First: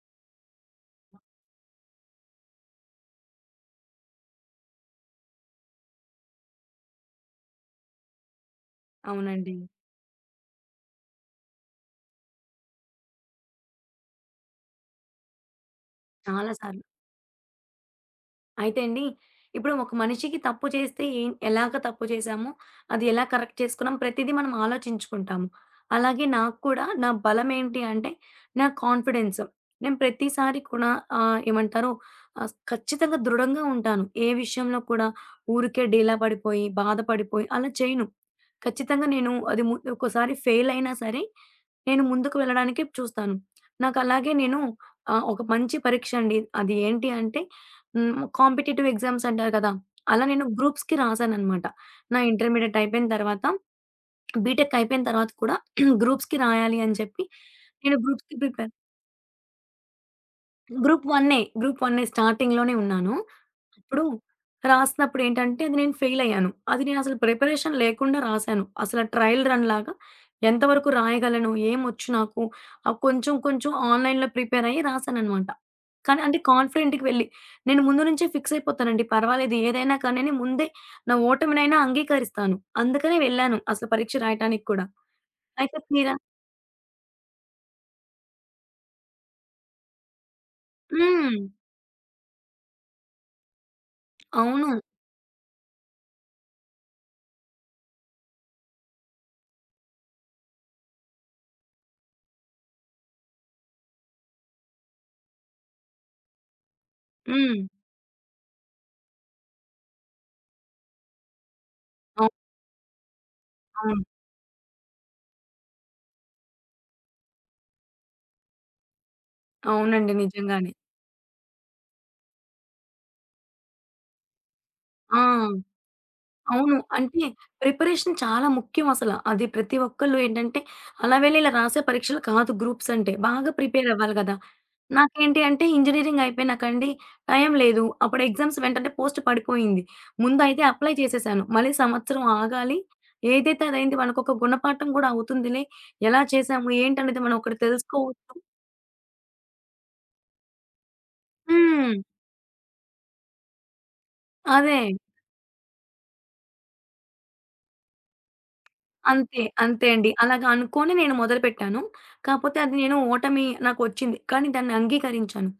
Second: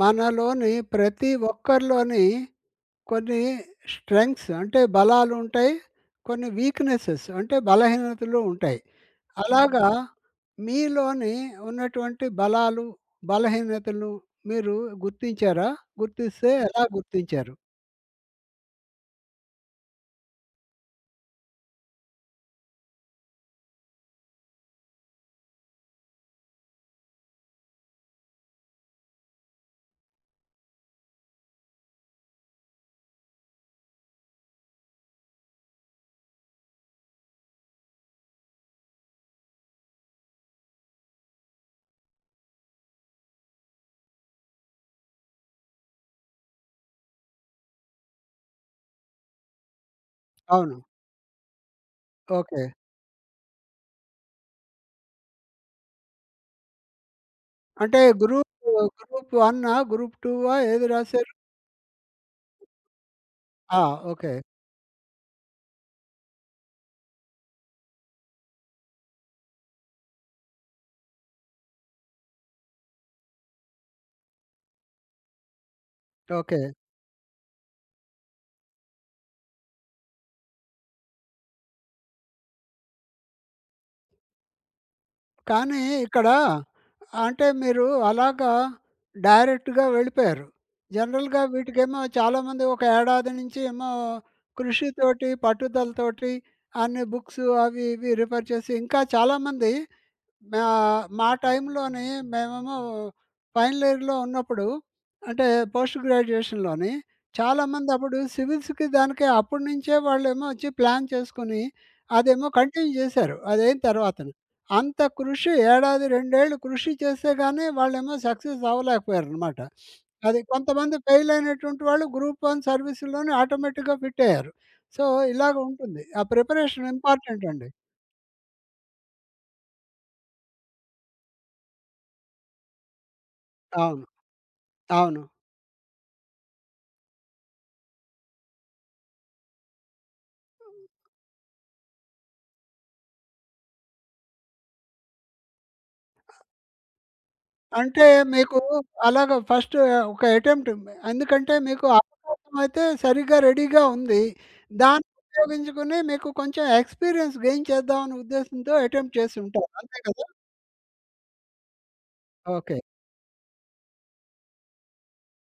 మనలోని ప్రతి ఒక్కరిలోని కొన్ని స్ట్రెంగ్స్ అంటే బలాలు ఉంటాయి. కొన్ని వీక్‌నెసెస్ అంటే బలహీనతలు ఉంటాయి. అవును. అవునండి. అలాగా మీలోని ఉన్నటువంటి బలాలు, బలహీనతలు మీరు గుర్తించారా? చాలా గుర్తిస్తే సార్లు. ఎలా గుర్తించారు? అయితే అండి, ఇప్పుడు ఒక మనిషికి తప్పు చేస్తే ఏం ఎలాగ తప్పు చేశామో, అది ఎలా కరెక్ట్ చేసుకున్నాం, ప్రతీదీ మనం ఆలోచించుకుంటాము. అలాగే నాకు కూడా నా బలం ఏంటి అంటే, నా కాన్ఫిడెన్స్. నేను ప్రతిసారి కూడా ఏమంటారు ఖచ్చితంగా దృఢంగా ఉంటాను. ఏ విషయంలో కూడా ఊరికే డీలా పడిపోయి, బాధపడిపోయి అలా చేయను. ఖచ్చితంగా నేను అది ఒక్కోసారి ఫెయిల్ అయినా సరే, నేను ముందుకు వెళ్ళడానికి చూస్తాను. నాకలాగే నేను ఒక మంచి పరీక్ష అండి. అది ఏంటి అంటే హ్మ్, కాంపిటీటివ్ ఎగ్జామ్స్ అంటారు కదా! అలా నేను అవును. గ్రూప్స్‌కి రాసాననమాట. నా ఓకే. ఇంటర్మీడియేట్ అయిపోయిన తర్వాత, బీటెక్ అయిపోయిన తర్వాత కూడా గ్రూప్స్‌కి రాయాలి అని చెప్పి, నేను అంటే గ్రూప్స్‌కి గ్రూప్, ప్రిపేర్ గ్రూప్ 1 గ్రూప్ 2 ఏది గ్రూప్ రాసారు? వన్నే. గ్రూప్ వన్నే స్టార్టింగ్‌లోనే ఉన్నాను. ఆ! అప్పుడు ఓకే. రాసినప్పుడు ఏంటంటే అది నేను ఫెయిల్ అయ్యాను. అది నేనసలు ప్రిపరేషన్ లేకుండా రాసాను. అసల ట్రయల్ రన్ లాగా ఎంతవరకు రాయగలను? ఏమొచ్చు నాకు? కొంచెం కొంచెం ఆన్‌లైన్‌లో ప్రిపేర్ అయ్యి రాసాననమాట. కానీ అంటే ఓకే. కాన్ఫిడెంట్‌కి వెళ్లి. నేను ముందు నుంచే ఫిక్స్ అయిపోతానండి. పర్వాలేదు ఏదైనా కానీ ముందే నా ఓటమినైనా అంగీకరిస్తాను. అందుకనే వెళ్ళాను అసలు పరీక్ష రాయటానికి కూడా. అయితే కానీ తీరా ఇక్కడ అంటే మీరు అలాగా డైరెక్ట్‌గా వెళ్ళిపోయారు. హ్మ్. జనరల్‌గా వీటికేమో చాలామంది ఒక ఏడాది నుంచి ఏమో అవును. కృషితోటి, పట్టుదలతోటి అన్ని బుక్స్ అవి ఇవి రిఫర్ చేసి ఇంకా చాలామంది మా మా టైంలోని మేమేమో ఫైనల్ ఇయర్‌లో ఉన్నప్పుడు అంటే పోస్ట్ గ్రాడ్యుయేషన్‌లోని హ్మ్. చాలామంది అప్పుడు సివిల్స్‌కి దానికి అప్పటి నుంచే వాళ్ళేమో వచ్చి ప్లాన్ చేసుకొని అవును. అదేమో కంటిన్యూ చేశారు. అదైన అవును. తర్వాతను. అంత కృషి ఏడాది, 2 ఏళ్ళు కృషి చేస్తే గాని వాళ్ళేమో సక్సెస్ అవ్వలేకపోయారనమాట. అవునండి. అది నిజంగానే. కొంతమంది ఫెయిల్ అయినటువంటి వాళ్ళు గ్రూప్ వన్ సర్వీస్‌లోనే ఆటోమేటిక్‌గా ఫిట్ అయ్యారు. సో, ఆ! ఇలాగ ఉంటుంది. ఆ అవును. ప్రిపరేషన్ అంటే ఇంపార్టెంట్ అండి. ప్రిపరేషన్ చాలా ముఖ్యం అసల. అది ప్రతి ఒక్కళ్ళు ఏంటంటే, అలా వెళ్ళి ఇలా రాసే పరీక్షలు కాదు గ్రూప్స్ అంటే. బాగా ప్రిపేర్ అవును. అవ్వాలి గదా! అవును. నాకేంటి అంటే ఇంజినీరింగ్ అయిపోయినాకండి టైం లేదు. అప్పుడు ఎగ్జామ్స్ వెంటనే పోస్ట్ పడిపోయింది. ముందయితే అప్లై చేసేసాను. మళ్ళీ సంవత్సరం ఆగాలి. ఏదైతే అదైంది మనకొక గుణపాఠం గూడా అవుతుందిలే. ఎలా చేసాము ఏంటనేది మనం ఒకటి అంటే తెలుసుకోవచ్చు. మీకు అలాగా ఫస్ట్ ఒక అటెంప్ట్ ఎందుకంటే మీకు హ్మ్. అవకాశం అయితే సరిగ్గా రెడీగా ఉంది. అదే. దాన్ని ఉపయోగించుకొని మీకు కొంచెం ఎక్స్‌పీరియన్స్ గెయిన్ చేద్దాం అనే ఉద్దేశ్యంతో అటెంప్ట్ చేసి అంతే. ఉంటారు. అంతే అంతే అండి. కదా! అలాగా అనుకోని నేను మొదలుపెట్టాను. కాపోతే అది ఓకే. నేను ఓటమి నాకొచ్చింది. కానీ దాన్ని అంగీకరించాను.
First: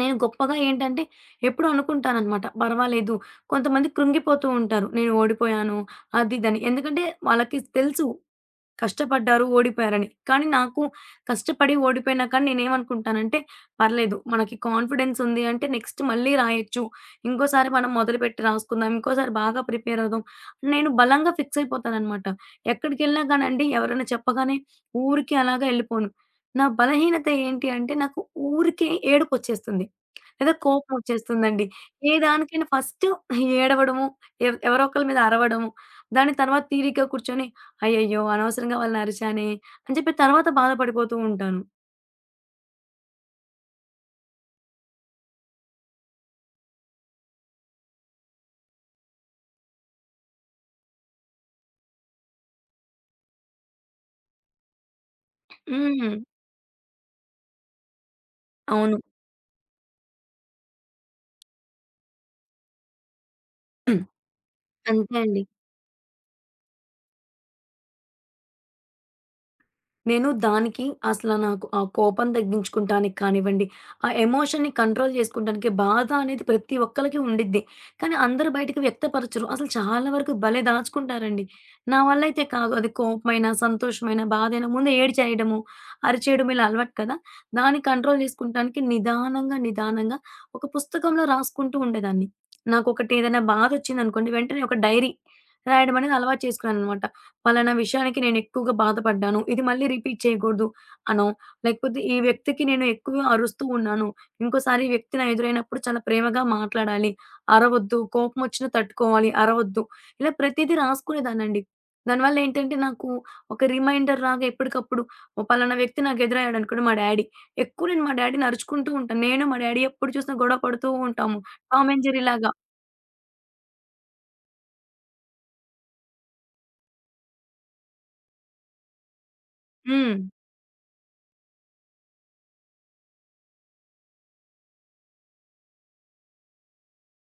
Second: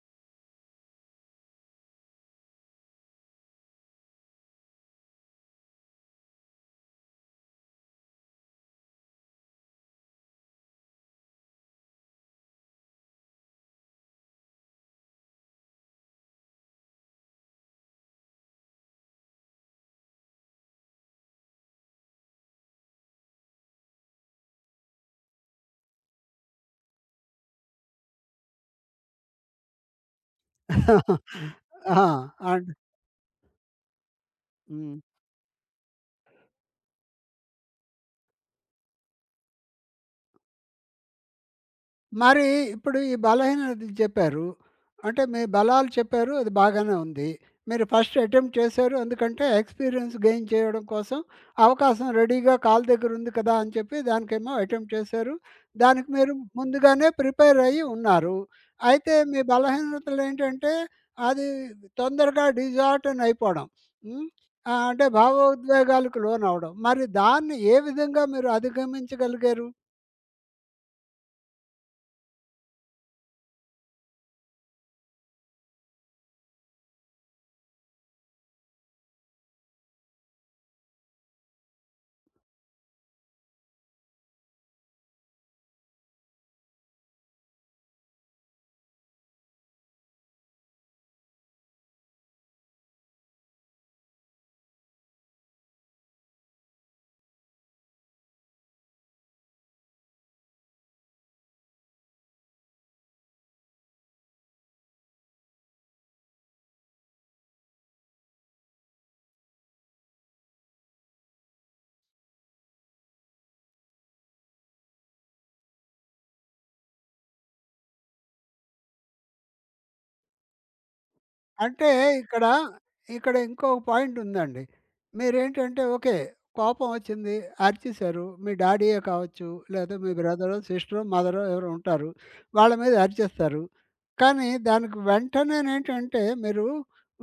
నేను గొప్పగా ఏంటంటే ఎప్పుడూ అనుకుంటాననమాట. పర్వాలేదు. కొంతమంది కృంగిపోతూ ఉంటారు. నేను ఓడిపోయాను అది ఇదని. ఎందుకంటే వాళ్ళకి తెలుసు. కష్టపడ్డారు, ఓడిపోయారని. కానీ నాకు కష్టపడి ఓడిపోయినా కానీ నేనేమనుకుంటానంటే, పర్లేదు మనకి కాన్ఫిడెన్స్ ఉంది అంటే నెక్స్ట్ మళ్ళీ రాయొచ్చు. ఇంకోసారి మనం మొదలుపెట్టి రాసుకుందాం. ఇంకోసారి బాగా ప్రిపేర్ అవుదాం. అని నేను బలంగా ఫిక్స్ అయిపోతాననమాట. ఎక్కడికెళ్ళినా కానండి ఎవరైనా చెప్పగానే ఊరికే అలాగా ఎళ్ళిపోను. నా బలహీనత ఏంటి అంటే నాకు ఊరికే ఏడుపొచ్చేస్తుంది. లేదా కోపమొచ్చేస్తుందండి. ఏ ఆ! దానికైనా అండ్ ఫస్ట్ ఏడవడము, ఎవరో హ్మ్. ఒకళ్ళ మీద అరవడము, దాని తర్వాత తీరిగ్గా కూర్చొని అయ్యయ్యో! అనవసరంగా వాళ్ళని అరిచానే అని చెప్పి తర్వాత బాధపడిపోతూ ఉంటాను. మరి ఇప్పుడు ఈ బలహీనత చెప్పారు. అంటే మీ బలాలు చెప్పారు. అది బాగానే ఉంది. మీరు ఫస్ట్ అటెంప్ట్ చేశారు. ఎందుకంటే ఎక్స్పీరియన్స్ గెయిన్ చేయడం కోసం అవకాశం రెడీగా కాళ్ళ దగ్గర ఉంది కదా అని చెప్పి దానికేమో అటెంప్ట్ చేశారు. దానికి హ్మ్. మీరు ముందుగానే ప్రిపేర్ అయ్యి ఉన్నారు. అవును. అయితే మీ బలహీనతలేంటంటే అది తొందరగా డిజార్టన్ అయిపోవడం. ఉమ్, హ్మ్. అంటే అంతే అండి. భావోద్వేగాలకు లోనవ్వడం. మరి దాన్ని ఏ విధంగా మీరు అధిగమించగలిగారు? నేను దానికి అసల నాకు ఆ కోపం తగ్గించుకుంటానికి కానివ్వండి, ఆ ఎమోషన్‌ని కంట్రోల్ జేసుకుంటానికి బాధ అనేది ప్రతి ఒక్కళ్ళకి ఉండిద్ది. కానీ అందరూ బయటకి వ్యక్తపరచరు. అసలు చాలా వరకు భలే దాచుకుంటారండి. నా వల్ల అయితే కాదు. అది కోపమైనా, సంతోషమైనా, బాధైనా ముందు ఏడ్చేయడము, అరిచేయడం ఇలా అలవాటు కదా! దాన్ని కంట్రోల్ జేసుకుంటానికి నిదానంగా, నిదానంగా ఒక పుస్తకంలో రాసుకుంటూ ఉండేదాన్ని. నాకొకటి ఏదైనా బాధొచ్చిందనుకోండి, వెంటనే ఒక డైరీ రాయడం అనేది అలవాటు చేసుకున్నాననమాట. పలానా విషయానికి నేను ఎక్కువగా బాధపడ్డాను. ఇది మళ్ళీ రిపీట్ చేయకూడదు అనో, లేకపోతే ఈ వ్యక్తికి నేను ఎక్కువ అరుస్తూ ఉన్నాను. ఇంకోసారి ఈ వ్యక్తి నా ఎదురైనప్పుడు చాలా ప్రేమగా మాట్లాడాలి. అరవొద్దు, కోపమొచ్చినా తట్టుకోవాలి, అరవొద్దు. ఇలా ప్రతీదీ రాసుకునేదాన్నండి. దానివల్ల ఏంటంటే నాకు ఒక రిమైండర్ లాగా ఎప్పటికప్పుడు ఓ పలానా వ్యక్తి నాకు ఎదురయ్యాడనుకోండి మా డ్యాడీ. ఎక్కువ నేను మా డ్యాడీని అరుచుకుంటూ ఉంటాను. నేను మా డ్యాడీ ఎప్పుడు చూసినా గొడవ పడుతూ ఉంటాము. అంటే టామ్ అండ్ జెర్రీ ఇక్కడ, లాగా. ఇక్కడ ఇంకో పాయింట్ ఉందండి. మీరేంటంటే ఓకే. కోపం వచ్చింది, అరిచేసారు. మీ డాడీయే కావచ్చు, లేదా మీ హ్మ్. బ్రదరో, సిస్టరో, మదరో ఎవరో ఉంటారు. వాళ్ళ మీద అరిచేస్తారు. కానీ దానికి వెంటనేనేంటంటే మీరు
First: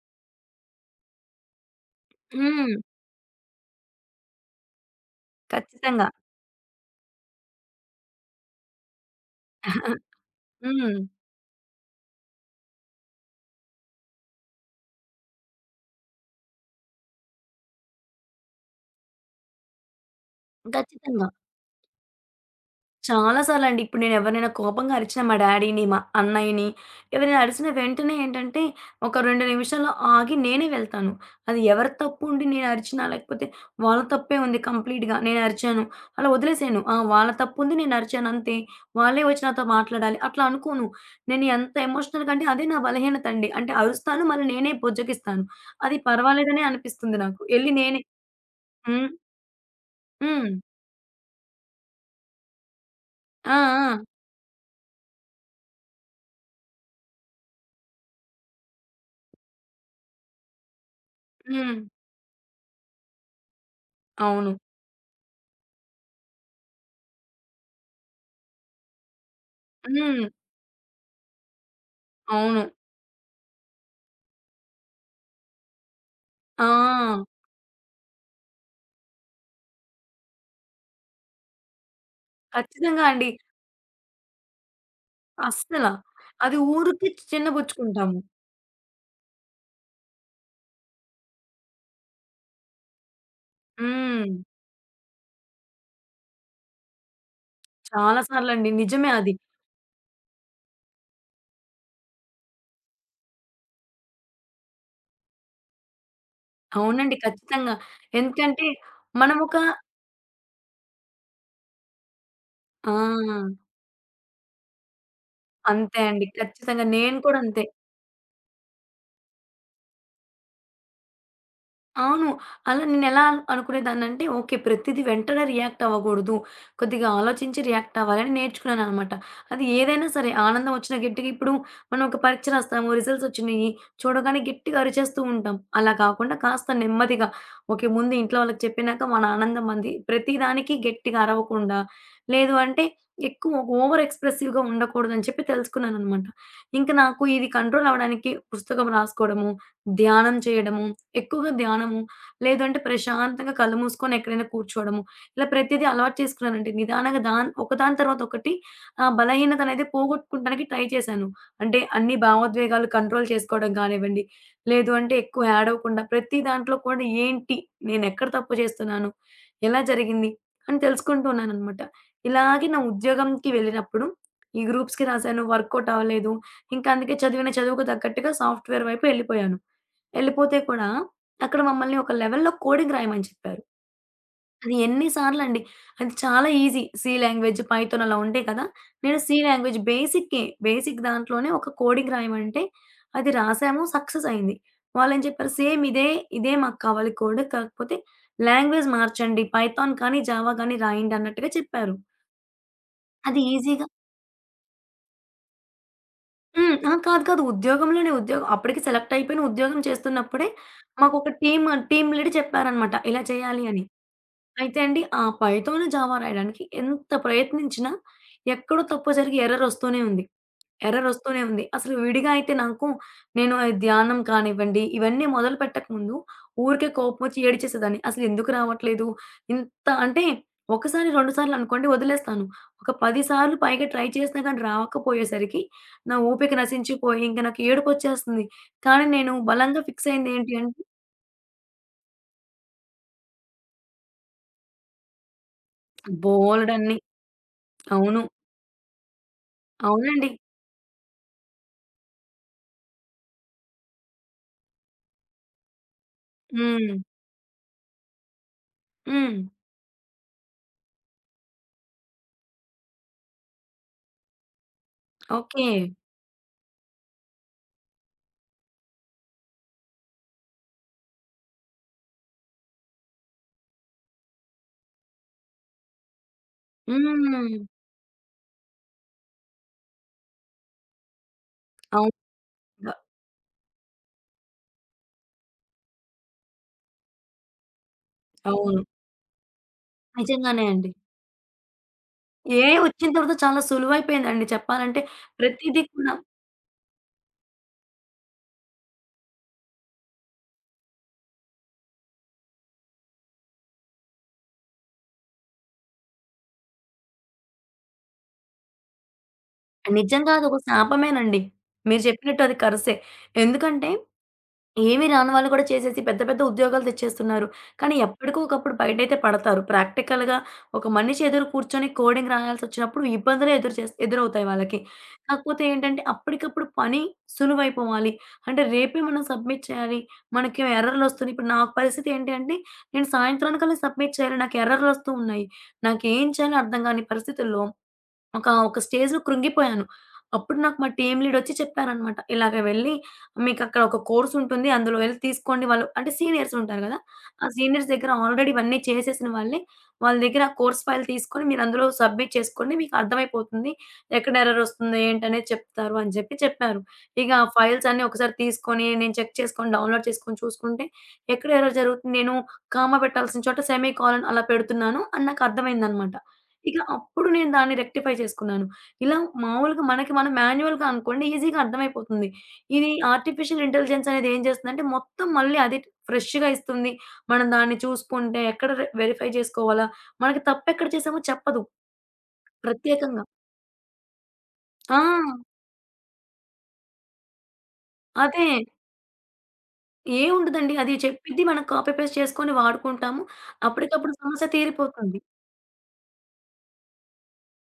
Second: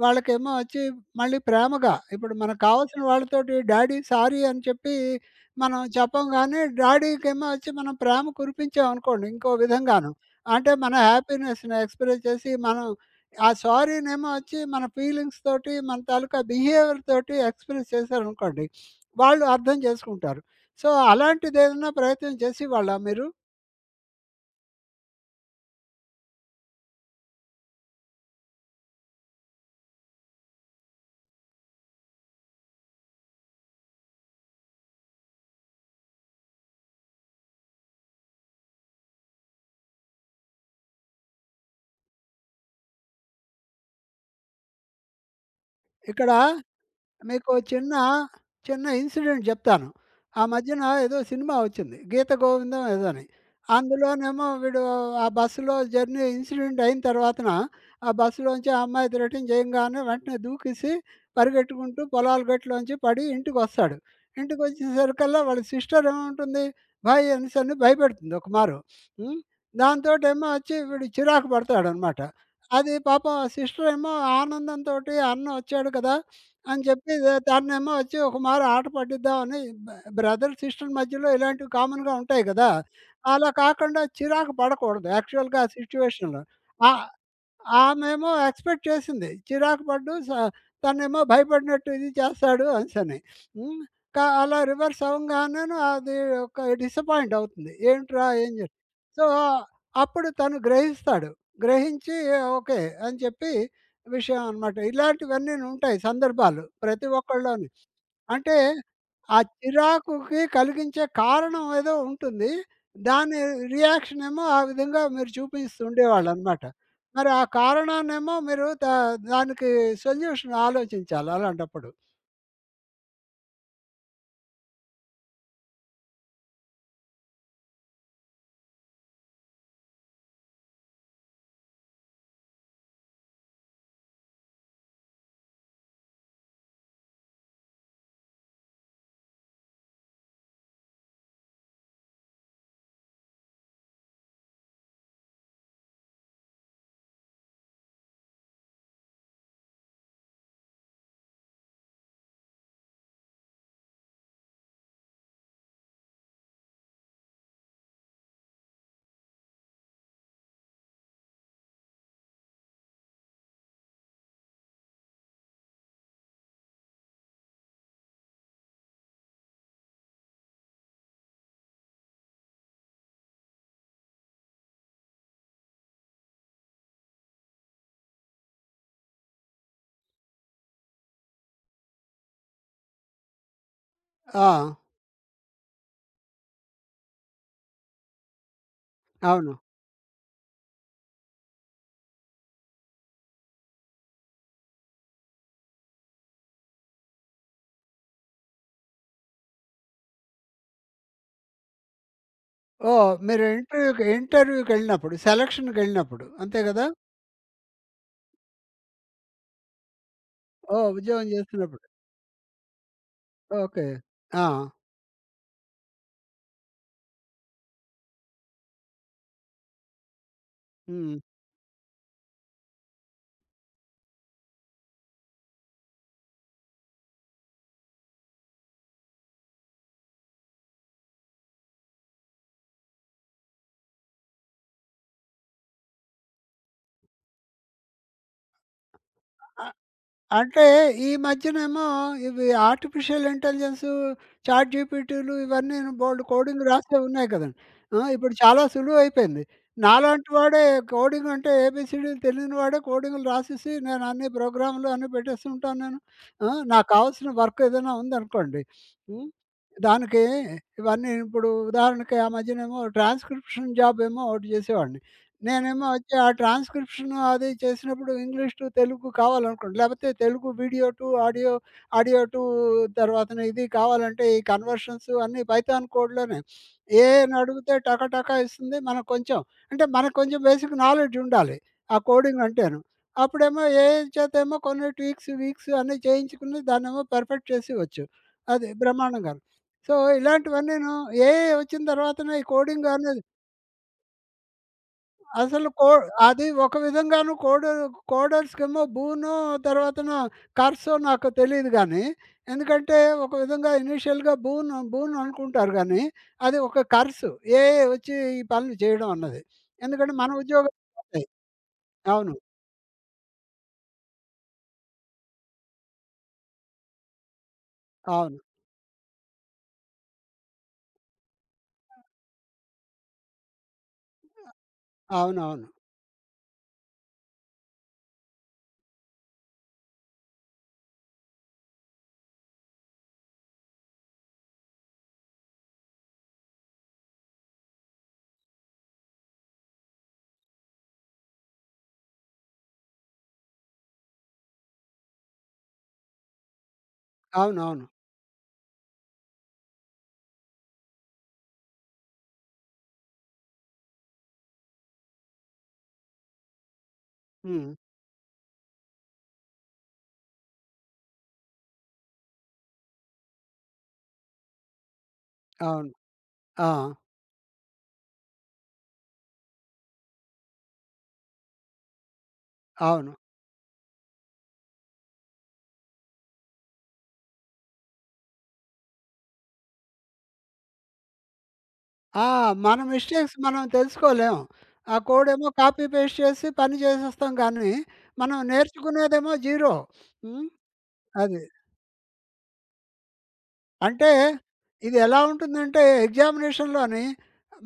వాళ్ళకేమో వచ్చి మళ్ళీ ప్రేమగా ఇప్పుడు మనకు హ్మ్. కావాల్సిన వాళ్ళతోటి డాడీ సారీ అని చెప్పి మనం ఖచ్చితంగా. చెప్పం గానీ, డాడీకేమో వచ్చి మనం ప్రేమ కురిపించామనుకోండి ఇంకో విధంగాను. అంటే మన హ్మ్. హ్యాపీనెస్‌ని ఎక్స్‌ప్రెస్ చేసి మనం ఆ సారీనేమో వచ్చి మన ఫీలింగ్స్ తోటి, మన తాలూకా బిహేవియర్ తోటి ఎక్స్‌ప్రెస్ చేశారనుకోండి, వాళ్ళు అర్థం చేసుకుంటారు. సో, ఖచ్చితంగా. అలాంటిదేదైనా ప్రయత్నం చేసేవాళ్ళా మీరు? చాలా సార్లండి. ఇప్పుడు నేను ఎవరినైనా కోపంగా అరిచినా మా డ్యాడీని, మా అన్నయ్యని ఎవరైనా అరిచిన వెంటనే ఏంటంటే, ఒక 2 నిమిషాల్లో ఆగి నేనే వెళ్తాను. అది ఎవరి తప్పు ఉండి నేను అరిచినా, లేకపోతే వాళ్ళ తప్పే ఉంది కంప్లీట్‌గా నేను అరిచాను, అలా వదిలేసాను. ఆ! వాళ్ళ తప్పు ఉంది నేను అరిచాను అంతే. వాళ్ళే వచ్చి నాతో మాట్లాడాలి అట్లా అనుకోను. నేను ఎంత ఎమోషనల్‌గా అంటే అదే నా బలహీనత అండి. అంటే అరుస్తాను మళ్ళీ నేనే బుజ్జగిస్తాను. అది ఇక్కడ పర్వాలేదనే అనిపిస్తుంది నాకు. మీకో ఎళ్లి చిన్న, నేనే చిన్న హ్మ్. ఇన్సిడెంట్ జెప్తాను. ఆ హ్మ్. మధ్యన ఏదో సినిమా వచ్చింది. 'గీత గోవిందం' ఏదోని. ఆ! ఆ! అందులోనేమో వీడు ఆ బస్సులో జర్నీ ఇన్సిడెంట్ అయిన తర్వాతన, ఆ బస్సులోంచి ఆ అమ్మాయి థ్రెటన్ చేయంగానే వెంటనే దూకేసి హ్మ్. పరిగెట్టుకుంటూ పొలాల గట్టులోంచి పడి ఇంటికొస్తాడు. అవును. ఇంటికొచ్చేసరికల్లా వాళ్ళ సిస్టర్ ఏమంటుంది, "భాయ్" అనేసని భయపెడుతుంది ఒక మారు. హ్మ్. హ్మ్. దాంతోటేమో వచ్చి వీడు చిరాకు పడతాడనమాట. అవును. అది పాపం ఆ సిస్టరేమో ఆనందంతోటి అన్న వచ్చాడు కదా! అని చెప్పి ఆ! దాన్నేమో వచ్చి ఒక మారు ఆట పట్టిద్దామని బ బ్రదర్, సిస్టర్ మధ్యలో ఇలాంటివి కామన్‌గా ఉంటాయి గదా! ఖచ్చితంగా అండి. అలా కాకుండా చిరాకు పడకూడదు యాక్చువల్‌గా ఆ అస్సల. సిట్యుయేషన్‌లో. అది ఆ ఊరికే చిన్నబుచ్చుకుంటాము. ఆమేమో ఎక్స్‌పెక్ట్ చేసింది. చిరాకు పడ్డు స తనేమో భయపడినట్టు ఇది చేస్తాడు అనేసని. హ్మ్. హ్మ్. అలా రివర్స్ అవంగానేను అది ఒక డిసప్పాయింట్ అవుతుంది. చాలా ఏంట్రా ఏం జే సార్లండి. నిజమే సో, అది. అప్పుడు తను గ్రహిస్తాడు. గ్రహించి ఓకే. అని చెప్పి విషయం అనమాట. ఇలాంటివన్నీను ఉంటాయి సందర్భాలు ప్రతి అవునండి. ఒక్కళ్ళోని. ఖచ్చితంగా. అంటే, ఎందుకంటే ఆ మనమొక చిరాకుకి కలిగించే కారణం ఏదో ఉంటుంది. దాని ఆ! రియాక్షనేమో ఆ విధంగా మీరు అంతే అండి. చూపిస్తుండేవాళ్ళనమాట. ఖచ్చితంగా. నేను మరి కూడా ఆ అంతే. కారణాన్నేమో మీరు దా దానికి సొల్యూషన్ ఆలోచించాలి అలాంటప్పుడు. అవును. అలా నేనెలా అనుకునేదాన్నంటే, ఓకే. ప్రతిది వెంటనే రియాక్ట్ అవ్వగూడదు. కొద్దిగా ఆలోచించి రియాక్ట్ అవ్వాలని నేర్చుకున్నాననమాట. అది ఏదైనా సరే ఆనందం వచ్చిన గట్టిగా ఇప్పుడు మనం ఒక పరీక్ష రాస్తాము. రిజల్ట్స్ వచ్చినియి. చూడగానే గట్టిగా అరిచేస్తూ ఉంటాం. అలా కాకుండా కాస్త నెమ్మదిగా ఓకే. ముందు ఇంట్లో వాళ్ళకి చెప్పినాక మన ఆనందం మనది. ప్రతి దానికి గట్టిగా అరవకుండా, లేదు అంటే ఎక్కువ ఓవర్ ఎక్స్‌ప్రెసివ్‌గా ఉండకూడదని చెప్పి తెలుసుకున్నాననమాట. ఇంక నాకు ఇది కంట్రోల్ అవ్వడానికి పుస్తకం రాసుకోవడము, ధ్యానం చేయడము, ఎక్కువగా ధ్యానము, లేదంటే ప్రశాంతంగా కళ్ళు మూసుకొని ఎక్కడైనా కూర్చోవడము. ఇలా ప్రతీదీ అలవాటు చేసుకున్నానండి. నిదానంగా ఒకదాని తర్వాత ఒకటి ఆ బలహీనత అనేది పోగొట్టుకుంటానికి ట్రై చేశాను. అంటే అన్ని భావోద్వేగాలు కంట్రోల్ చేసుకోవడం కానివ్వండి, లేదు అంటే ఎక్కువ ఏడవకుండా ప్రతి దాంట్లో కూడా ఏంటి? నేనెక్కడ తప్పు చేస్తున్నాను? ఎలా జరిగింది? అని తెలుసుకుంటూ ఉన్నాననమాట. ఇలాగే నా ఉద్యోగంకి వెళ్ళినప్పుడు ఈ గ్రూప్స్‌కి రాసాను. వర్కౌట్ అవ్వలేదు. ఇంకా అందుకే చదివిన చదువుకు తగ్గట్టుగా సాఫ్ట్‌వేర్ వైపు ఎళ్ళిపోయాను. ఎళ్ళిపోతే కూడా అక్కడ మమ్మల్ని ఒక లెవెల్‌లో కోడింగ్ రాయమని చెప్పారు. ఆ! అది ఎన్ని సార్లండి. అది చాలా ఈజీ. సి లాంగ్వేజ్, పైథాన్ అలా ఉంటాయి కదా! నేను సి అవును. లాంగ్వేజ్ బేసిక్కే. బేసిక్ దాంట్లోనే ఒక కోడింగ్ రాయమంటే అది రాసాము. సక్సెస్ అయింది. వాళ్ళేం చెప్పారు, "సేమ్ ఇదే, ఇదే మాకు కావాలి కోడ్. కాకపోతే లాంగ్వేజ్ మార్చండి. పైథాన్ కానీ, జావా కానీ రాయండి" అన్నట్టుగా చెప్పారు. ఓహ్! అది మీరు ఈజీగా ఇంటర్వ్యూకెళ్ళినప్పుడు, సెలక్షన్‌కెళ్ళినప్పుడు అంతే హ్మ్. గదా! ఆ! కాదు. కాదు. ఉద్యోగంలోనే ఉద్యోగం అప్పటికి సెలెక్ట్ అయిపోయిన ఉద్యోగం చేస్తున్నప్పుడే ఓహ్! ఉద్యోగం మాకొక టీమ్, చేస్తున్నప్పుడు. లీడ్ చెప్పారనమాట ఇలా చేయాలి అని. ఓకే. ఆ! అయితే అండి, ఆ పైథాన్, జావా రాయడానికి ఎంత ప్రయత్నించినా ఎక్కడో తప్పో జరిగి ఎర్రర్ ఒస్తూనే ఉంది. ఎర్రర్ హ్మ్. ఒస్తూనే ఉంది. అసలు విడిగా అయితే నాకు నేను ఈ ధ్యానం కానివ్వండి, ఇవన్నీ మొదలుపెట్టకముందు ఊరికే కోపమొచ్చి ఏడిచేసేదాన్ని. అసలెందుకు రావట్లేదు? ఇంత అంటే ఒకసారి, 2 సార్లు అనుకోండి వదిలేస్తాను. ఒక 10 సార్లు పైగా ట్రై చేసినా గాని రావకపోయేసరికి నా ఓపిక నశించిపోయి ఇంక నాకు ఏడుపొచ్చేస్తుంది. కానీ నేను బలంగా ఫిక్స్ అయిందేంటి అంటే అంటే ఈ మధ్యనేమో ఇవి ఆర్టిఫిషియల్ ఇంటెలిజెన్స్, చాట్ జీపీటీలు ఇవన్నీను బోలెడు కోడింగ్ బోలెడన్ని రాసేవి ఉన్నాయి కదండీ. ఆ! అవును. ఇప్పుడు చాలా సులువైపోయింది. అవునండి. నాలాంటి వాడే కోడింగ్ అంటే ఏబీసీడీలు తెలియని వాడే కోడింగ్‌లు రాసేసి నేను అన్ని ప్రోగ్రామ్‌లు అన్నీ పెట్టేస్తుంటాను నేను. ఆ! నాకు హ్మ్. కావాల్సిన వర్క్ ఏదైనా ఉందనుకోండి. హ్మ్. హ్మ్. దానికి ఇవన్నీ ఇప్పుడు ఉదాహరణకి ఆ మధ్యనేమో ట్రాన్స్‌క్రిప్షన్ జాబ్ ఏమో ఒకటి చేసేవాడిని. ఓకే. నేనేమో వచ్చి ఆ ట్రాన్స్క్రిప్షన్ అది చేసినప్పుడు ఇంగ్లీష్ టు తెలుగు కావాలనుకోండి, లేకపోతే తెలుగు video to audio, audio to తర్వాతన ఇది కావాలంటే ఈ కన్వర్షన్స్ అన్నీ పైథాన్ కోడ్‌లోనే. ఏఐని హ్మ్. అడిగితే టక టక ఇస్తుంది. మనకు కొంచెం అంటే మనకు కొంచెం బేసిక్ నాలెడ్జ్ ఉండాలి. ఆ అవును. కోడింగ్ అంటేను. అప్పుడేమో ఏఐ చేతేమో కొన్ని ట్వీక్స్, వీక్స్ అన్నీ చేయించుకుని దాన్నేమో పర్ఫెక్ట్ చేసేయొచ్చు. అది అవును. బ్రహ్మాండంగాను. సో, నిజంగానే అండి. ఇలాంటివన్నీను ఏఐ వచ్చిన తర్వాతనే ఈ ఏఐ కోడింగ్ వచ్చిన అనేది తర్వాత చాలా సులువైపోయిందండి చెప్పాలంటే. అసలు ప్రతీది కో కూడా అది ఒక విధంగాను కోడర్స్‌కేమో బూనో, తర్వాతన కర్సో నాకు తెలీదు గానీ, ఎందుకంటే ఒక విధంగా ఇనీషియల్‌గా బూన్ బూన్ అనుకుంటారు గానీ, అది ఒక కర్సు. ఏఐ వచ్చి ఈ పనులు చేయడం అన్నది. ఎందుకంటే మన నిజంగా అదొక ఉద్యోగాలు పోతాయి. శాపమేనండి. మీరు అవును. చెప్పినట్టు అది కరసే. ఎందుకంటే ఏమి రాని వాళ్ళు కూడా చేసేసి పెద్ద పెద్ద ఉద్యోగాలు తెచ్చేస్తున్నారు. కానీ అవును. ఎప్పటికో ఒకప్పుడు బయటైతే పడతారు. ప్రాక్టికల్‌గా ఒక మనిషి ఎదురు కూర్చొని కోడింగ్ రాయాల్సొచ్చినప్పుడు ఇబ్బందులే ఎదురు చేస్ ఎదురవుతాయి వాళ్ళకి. కాకపోతే అవునవును. ఏంటంటే అప్పటికప్పుడు పని సులువైపోవాలి. అంటే రేపే మనం సబ్మిట్ చేయాలి. మనకి ఎర్రర్‌లొస్తున్నాయి. ఇప్పుడు నా పరిస్థితి ఏంటి అంటే నేను సాయంత్రానికల్లా సబ్మిట్ చేయాలి. నాకు ఎర్రర్‌లొస్తూ ఉన్నాయి. నాకేం చేయాలో అర్థం కాని పరిస్థితుల్లో ఒక ఒక స్టేజ్‌లో కృంగిపోయాను. అప్పుడు నాకు మా టీమ్ లీడొచ్చి చెప్పారనమాట. "ఇలాగ వెళ్ళి మీకక్కడ ఒక కోర్స్ ఉంటుంది. అందులో వెళ్లి తీసుకోండి." వాళ్ళు అంటే సీనియర్స్ ఉంటారు గదా! ఆ అవునవును. సీనియర్స్ దగ్గర ఆల్రెడీ ఇవన్నీ చేసేసిన వాళ్ళే. వాళ్ళ దగ్గర ఆ కోర్స్ ఫైల్ తీసుకొని మీరు అందులో సబ్మిట్ చేసుకోండి. మీకు అర్థమైపోతుంది. ఎక్కడ ఎర్రర్ వస్తుందో ఏంటనేది చెప్తారు అని చెప్పి చెప్పారు. ఇక ఆ హ్మ్. ఫైల్స్ అన్నీ ఒకసారి తీసుకొని నేను చెక్ చేసుకొని, డౌన్‌లోడ్ చేసుకొని చూసుకుంటే ఎక్కడ ఎర్రర్ జరుగుతుంది. నేను కామా పెట్టాల్సిన చోట సెమీ కోలన్ అలా పెడుతున్నాను అని నాకు అవును. అర్థమైందనమాట. ఆ! ఇక అప్పుడు నేను దాన్ని రెక్టిఫై చేసుకున్నాను. ఇలా మామూలుగా మనకి మనం మాన్యుయల్‌గా అనుకోండి ఈజీగా అర్థమైపోతుంది. ఇది అవును. ఆర్టిఫిషియల్ ఇంటెలిజెన్స్ అనేది ఏం చేస్తుందంటే మొత్తం మళ్ళీ అది ఫ్రెష్‌గా ఇస్తుంది. మనం దాన్ని చూసుకుంటే ఎక్కడ వెరిఫై చేసుకోవాలా? మనకి తప్పెక్కడ చేసామో చెప్పదు ఆ! మన ప్రత్యేకంగా. మిస్టేక్స్ మనం తెలుసుకోలేం. ఆ ఆ! కోడేమో కాపీ పేస్ట్ చేసి పని చేసేస్తాం కానీ, మనం అదే. నేర్చుకునేదేమో జీరో. హ్మ్. ఏముండదండి. అది చెప్పిద్ది అది. మనం కాపీ పేస్ట్ చేసుకొని వాడుకుంటాము. అంటే అప్పటికప్పుడు సమస్య ఇది తీరిపోతుంది. ఎలా ఉంటుందంటే ఎగ్జామినేషన్‌లోని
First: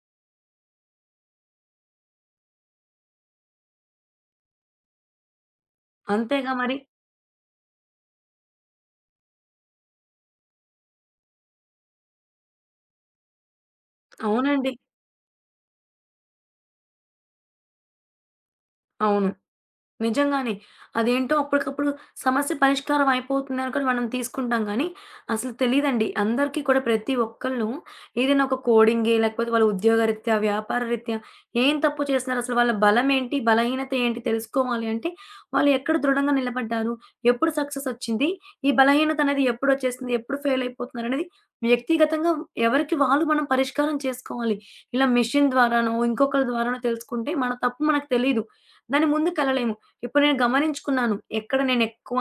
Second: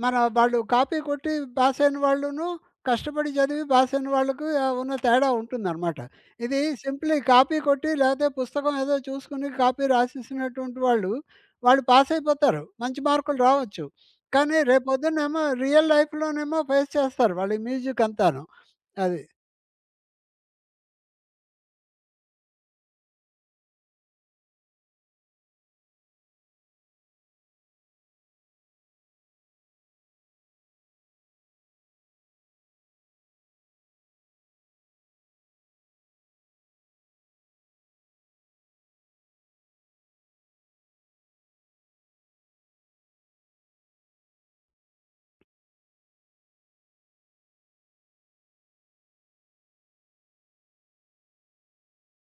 మన వాళ్ళు కాపీ కొట్టి పాస్ అయిన వాళ్ళును, కష్టపడి చదివి పాస్ అయిన వాళ్ళకి ఉన్న తేడా ఉంటుందనమాట. అంతేగా ఇది మరి. సింప్లీ కాపీ కొట్టి లేకపోతే పుస్తకం ఏదో చూసుకొని కాపీ రాసేసినటువంటి వాళ్ళు, వాళ్ళు పాస్ అయిపోతారు. మంచి మార్కులు రావచ్చు. కానీ అవునండి. రేపొద్దున్నేమో రియల్ లైఫ్‌లోనేమో ఫేస్ చేస్తారు వాళ్ళు ఈ మ్యూజిక్ అంతాను. అది. అవును. నిజంగానే. అదేంటో అప్పటికప్పుడు సమస్య పరిష్కారం అయిపోతుందని కూడా మనం తీసుకుంటాం గానీ, అసలు తెలీదండి. అందరికీ కూడా ప్రతి ఒక్కళ్ళు ఏదైనా ఒక కోడింగే లేకపోతే వాళ్ళ ఉద్యోగరీత్యా, వ్యాపార రీత్యా ఏం తప్పు చేస్తున్నారు? అసలు వాళ్ళ బలమేంటి? బలహీనత ఏంటి? తెలుసుకోవాలి అంటే వాళ్ళు ఎక్కడ దృఢంగా నిలబడ్డారు? ఎప్పుడు సక్సెస్ వచ్చింది? ఈ బలహీనత అనేది ఎప్పుడొచ్చేసింది? ఎప్పుడు ఫెయిల్ అయిపోతున్నారు? అనేది వ్యక్తిగతంగా ఎవరికి వాళ్ళు మనం పరిష్కారం చేసుకోవాలి. ఇలా మెషిన్ ద్వారానో, ఇంకొకరి ద్వారానో తెలుసుకుంటే మన తప్పు మనకు తెలీదు. దాని ముందుకెళ్ళలేము. ఇప్పుడు నేను గమనించుకున్నాను. ఎక్కడ నేనెక్కువ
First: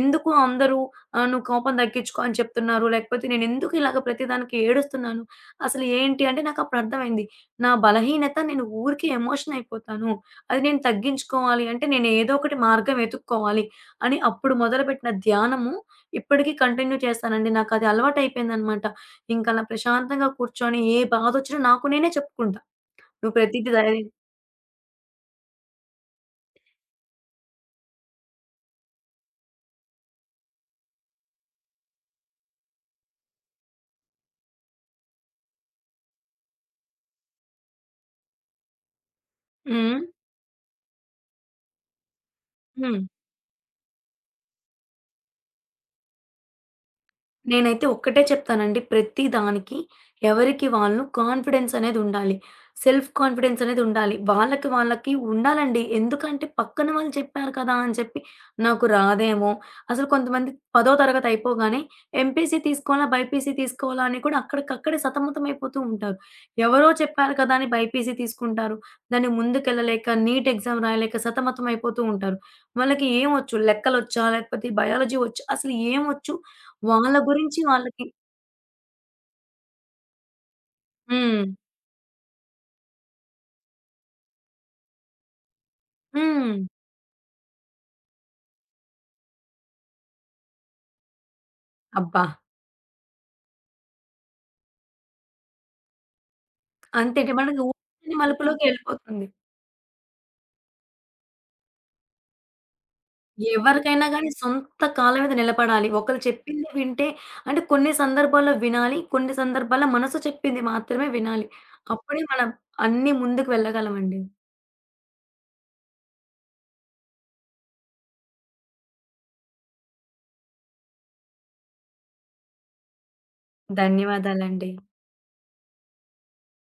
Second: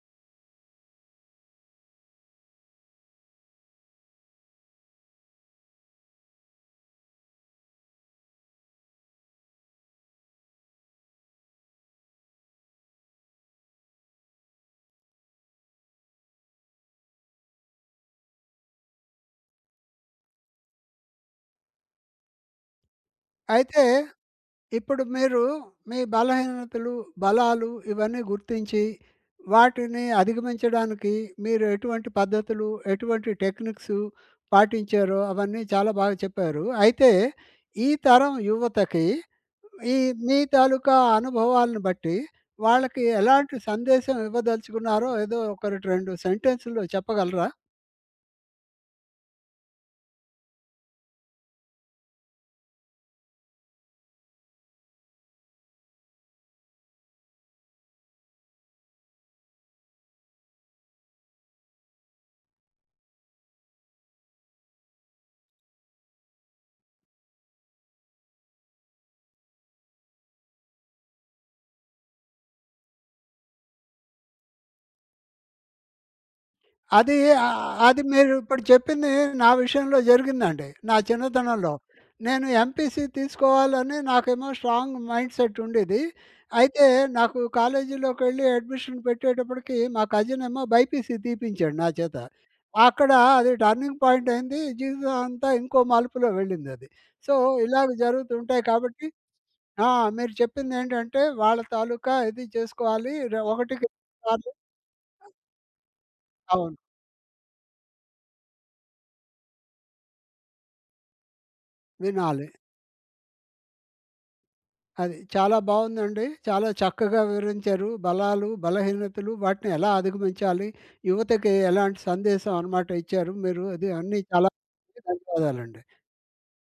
ఎందుకు అందరూ "నువ్వు కోపం తగ్గించుకో" అని చెప్తున్నారు. లేకపోతే నేనెందుకు ఇలాగ ప్రతిదానికి ఏడుస్తున్నాను. అసలు ఏంటి అంటే నాకప్పుడు అర్థమైంది. నా బలహీనత నేను ఊరికే ఎమోషన్ అయిపోతాను. అది నేను తగ్గించుకోవాలి అంటే నేను ఏదో ఒకటి మార్గం వెతుక్కోవాలి అని అప్పుడు మొదలుపెట్టిన ధ్యానము ఇప్పటికి కంటిన్యూ చేస్తానండి. నాకది అలవాటయిపోయిందనమాట. ఇంకలా ప్రశాంతంగా కూర్చొని ఏ బాధొచ్చినా నాకు నేనే చెప్పుకుంటా. "నువ్వు ప్రతీది అయితే ధైర్యం" ఇప్పుడు మీరు మీ బలహీనతలు, బలాలు ఇవన్నీ గుర్తించి, వాటిని అధిగమించడానికి మీరు ఎటువంటి పద్ధతులు, ఎటువంటి టెక్నిక్స్ పాటించారో అవన్నీ చాలా బాగా చెప్పారు. అయితే ఈ తరం యువతకి ఈ హ్మ్. మీ తాలూకా అనుభవాలను బట్టి హ్మ్. వాళ్ళకి ఎలాంటి సందేశం ఇవ్వదలుచుకున్నారో ఏదో ఒక 2, 2 సెంటెన్స్‌లో చెప్పగలరా? నేనైతే ఒక్కటే చెప్తానండి. ప్రతి దానికి ఎవరికి వాళ్ళు కాన్ఫిడెన్స్ అనేదుండాలి. సెల్ఫ్ కాన్ఫిడెన్స్ అనేదుండాలి. వాళ్ళకి వాళ్ళకి ఉండాలండి. ఎందుకంటే పక్కన వాళ్ళు చెప్పారు కదా! అని చెప్పి నాకు రాదేమో! అసలు కొంతమంది పదో తరగతి అయిపోగానే ఎంపీసీ తీసుకోవాలా? బైపీసీ తీసుకోవాలా? అని కూడా అక్కడికక్కడే సతమతమైపోతూ ఉంటారు. ఎవరో చెప్పారు కదా! అని బైపీసీ తీసుకుంటారు. దాన్ని ముందుకెళ్ళలేక నీట్ ఎగ్జామ్ రాయలేక సతమతం అయిపోతూ ఉంటారు. వాళ్ళకి ఏమొచ్చు? లెక్కలొచ్చా? లేకపోతే బయాలజీ వచ్చా? అసలు ఏమొచ్చు? వాళ్ళ అది గురించి అది వాళ్ళకి మీరు ఇప్పుడు చెప్పింది నా విషయంలో జరిగిందండి. నా హ్మ్. చిన్నతనంలో. నేను ఎంపీసీ తీసుకోవాలని నాకేమో స్ట్రాంగ్ మైండ్ సెట్ ఉండేది. హ్మ్. అయితే నాకు కాలేజీలోకెళ్ళి అడ్మిషన్ పెట్టేటప్పటికి మా కజిన్ ఏమో బైపీసీ తీపించాడు నా చేత. అబ్బా! అక్కడ అది టర్నింగ్ పాయింట్ అయింది. జీవితం అంతా ఇంకో మలుపులో వెళ్ళిందది. అంతేంటి సో, మనకి ఇలాగ ఊహించని జరుగుతుంటాయి మలుపులోకి కాబట్టి ఎళ్ళిపోతుంది. ఆ! మీరు చెప్పిందేంటంటే వాళ్ళ తాలూకా ఇది చేసుకోవాలి. ఒకటికి ఎవరికైనా రెండు గాని సార్లు సొంత కాళ్ళ మీద నిలబడాలి. ఒకళ్ళు చెప్పింది అవును. వింటే అంటే కొన్ని సందర్భాల్లో వినాలి. కొన్ని సందర్భాల్లో మనసు చెప్పింది మాత్రమే వినాలి. అప్పుడే వినాలి. మనం అన్నీ ముందుకు వెళ్ళగలమండి. అది. చాలా బావుందండి. చాలా చక్కగా వివరించారు. బలాలు, బలహీనతలు వాటిని ఎలా అధిగమించాలి, యువతకి ఎలాంటి సందేశం అనమాట ఇచ్చారు మీరు. అది అన్నీ చాలా ధన్యవాదాలండి. ధన్యవాదాలండి.